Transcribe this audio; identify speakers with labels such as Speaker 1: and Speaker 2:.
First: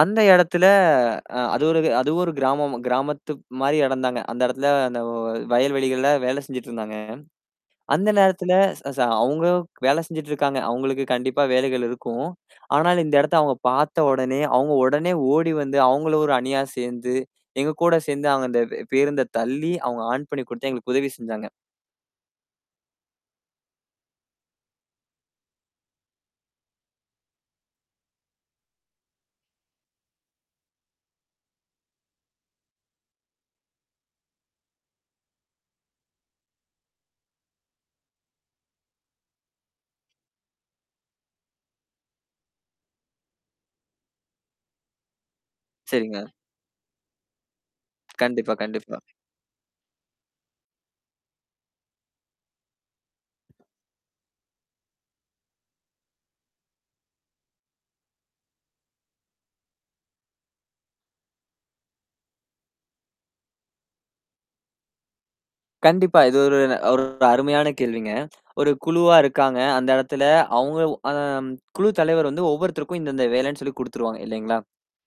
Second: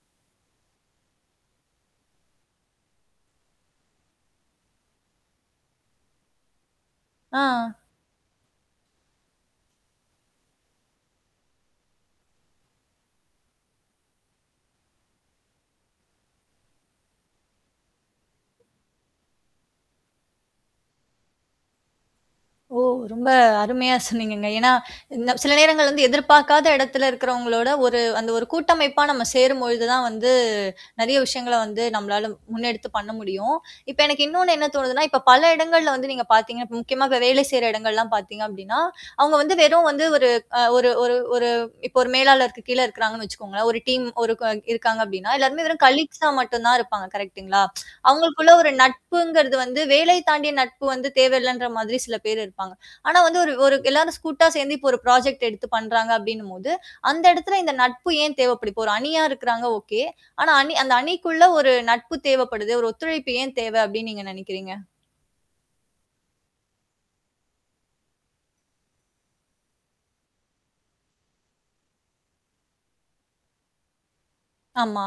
Speaker 1: அந்த இடத்துல, அ அது ஒரு அது ஒரு கிராமம். கிராமத்துக் மாதிரி இடந்தாங்க. அந்த இடத்துல, அந்த வயல்வெளிகள்ல வேலை செஞ்சுட்டு இருந்தாங்க.
Speaker 2: ஆஹ்.
Speaker 1: அந்த நேரத்துல, ச ச அவங்க வேலை செஞ்சுட்டு இருக்காங்க. அவங்களுக்கு கண்டிப்பா வேலைகள் இருக்கும். ஆனால், இந்த இடத்த அவங்க பார்த்தவுடனே, அவங்க உடனே ஓடி வந்து, அவங்களும் ஒரு அணியா சேர்ந்து, எங்க கூட சேர்ந்து அவங்க அந்த பேருந்தை தள்ளி, அவங்க ஆன் பண்ணி கொடுத்து எங்களுக்கு உதவி செஞ்சாங்க.
Speaker 2: ஓ, ரொம்ப அருமையா சொன்னீங்கங்க. என்னா இந்த, சில நேரங்கள்ல வந்து எதிர்பாக்காத இடத்துல இருக்கறவங்களோட ஒரு அந்த ஒரு கூட்டமைப்பா நாம சேரும் பொழுது தான் வந்து, நெறைய விஷயங்கள வந்து நம்மளால முன்னெடுத்து பண்ண முடியும். இப்ப எனக்கு இன்னொன்னு என்ன தோணுதுனா, இப்ப பல இடங்கள்ல வந்து நீங்க பாத்தீங்க முக்கியமா வேலை செய்ற இடங்கள் எல்லாம் பாத்தீங்க அப்படினா, அவங்க வந்து வெறும் வந்து ஒரு ஒரு ஒரு ஒரு இப்போ ஒரு மேலாளருக்கு கீழ இருக்கறாங்கன்னு வச்சுக்கோங்களேன். ஒரு டீம் இருக்காங்க அப்படின்னா, எல்லாருமே வெறும்
Speaker 1: செரிங்க.
Speaker 2: கலீக்ஸ் ஆ மட்டும் தான் இருப்பாங்க. கரெக்ட் ங்களா? அவங்களுக்குள்ள
Speaker 1: கண்டிப்பா,
Speaker 2: ஒரு
Speaker 1: கண்டிப்பா.
Speaker 2: நட்புங்குறது வந்து, வேலை தாண்டிய நட்பு வந்து தேவையில்லைன்ற மாதிரி சில பேர் இருப்பாங்க. ஆனால் வந்து எல்லாரும் கூட்டா சேர்ந்து ஒரு புராஜெக்ட் எடுத்து பண்ணுகிறாங்க, அப்படின்னும் போது அந்த இடத்துல இந்த நட்பு ஏன் தேவைப்படும்? ஒரு அணியா இருக்குறாங்க. ஒகே! ஆனால், அணி அந்த அணிக்குள்ள ஒரு நட்பு தேவைப்படுது. ஒரு ஒத்துழைப்பு ஏன் தேவை அப்பன்னு நீங்க நினைக்கிறீங்க?
Speaker 1: கண்டிப்பா. இது ஒரு ஒரு அருமையான கேள்விங்க! ஒரு குழுவா இருக்காங்க. அந்த இடத்துல அவங்கள அ குழு தலைவர் வந்து, ஒவ்வொருத்தருக்கும் இந்த இந்த வேலைன்னு சொல்லி குடுத்துருவாங்க, இல்லங்களா?
Speaker 2: ஆமா.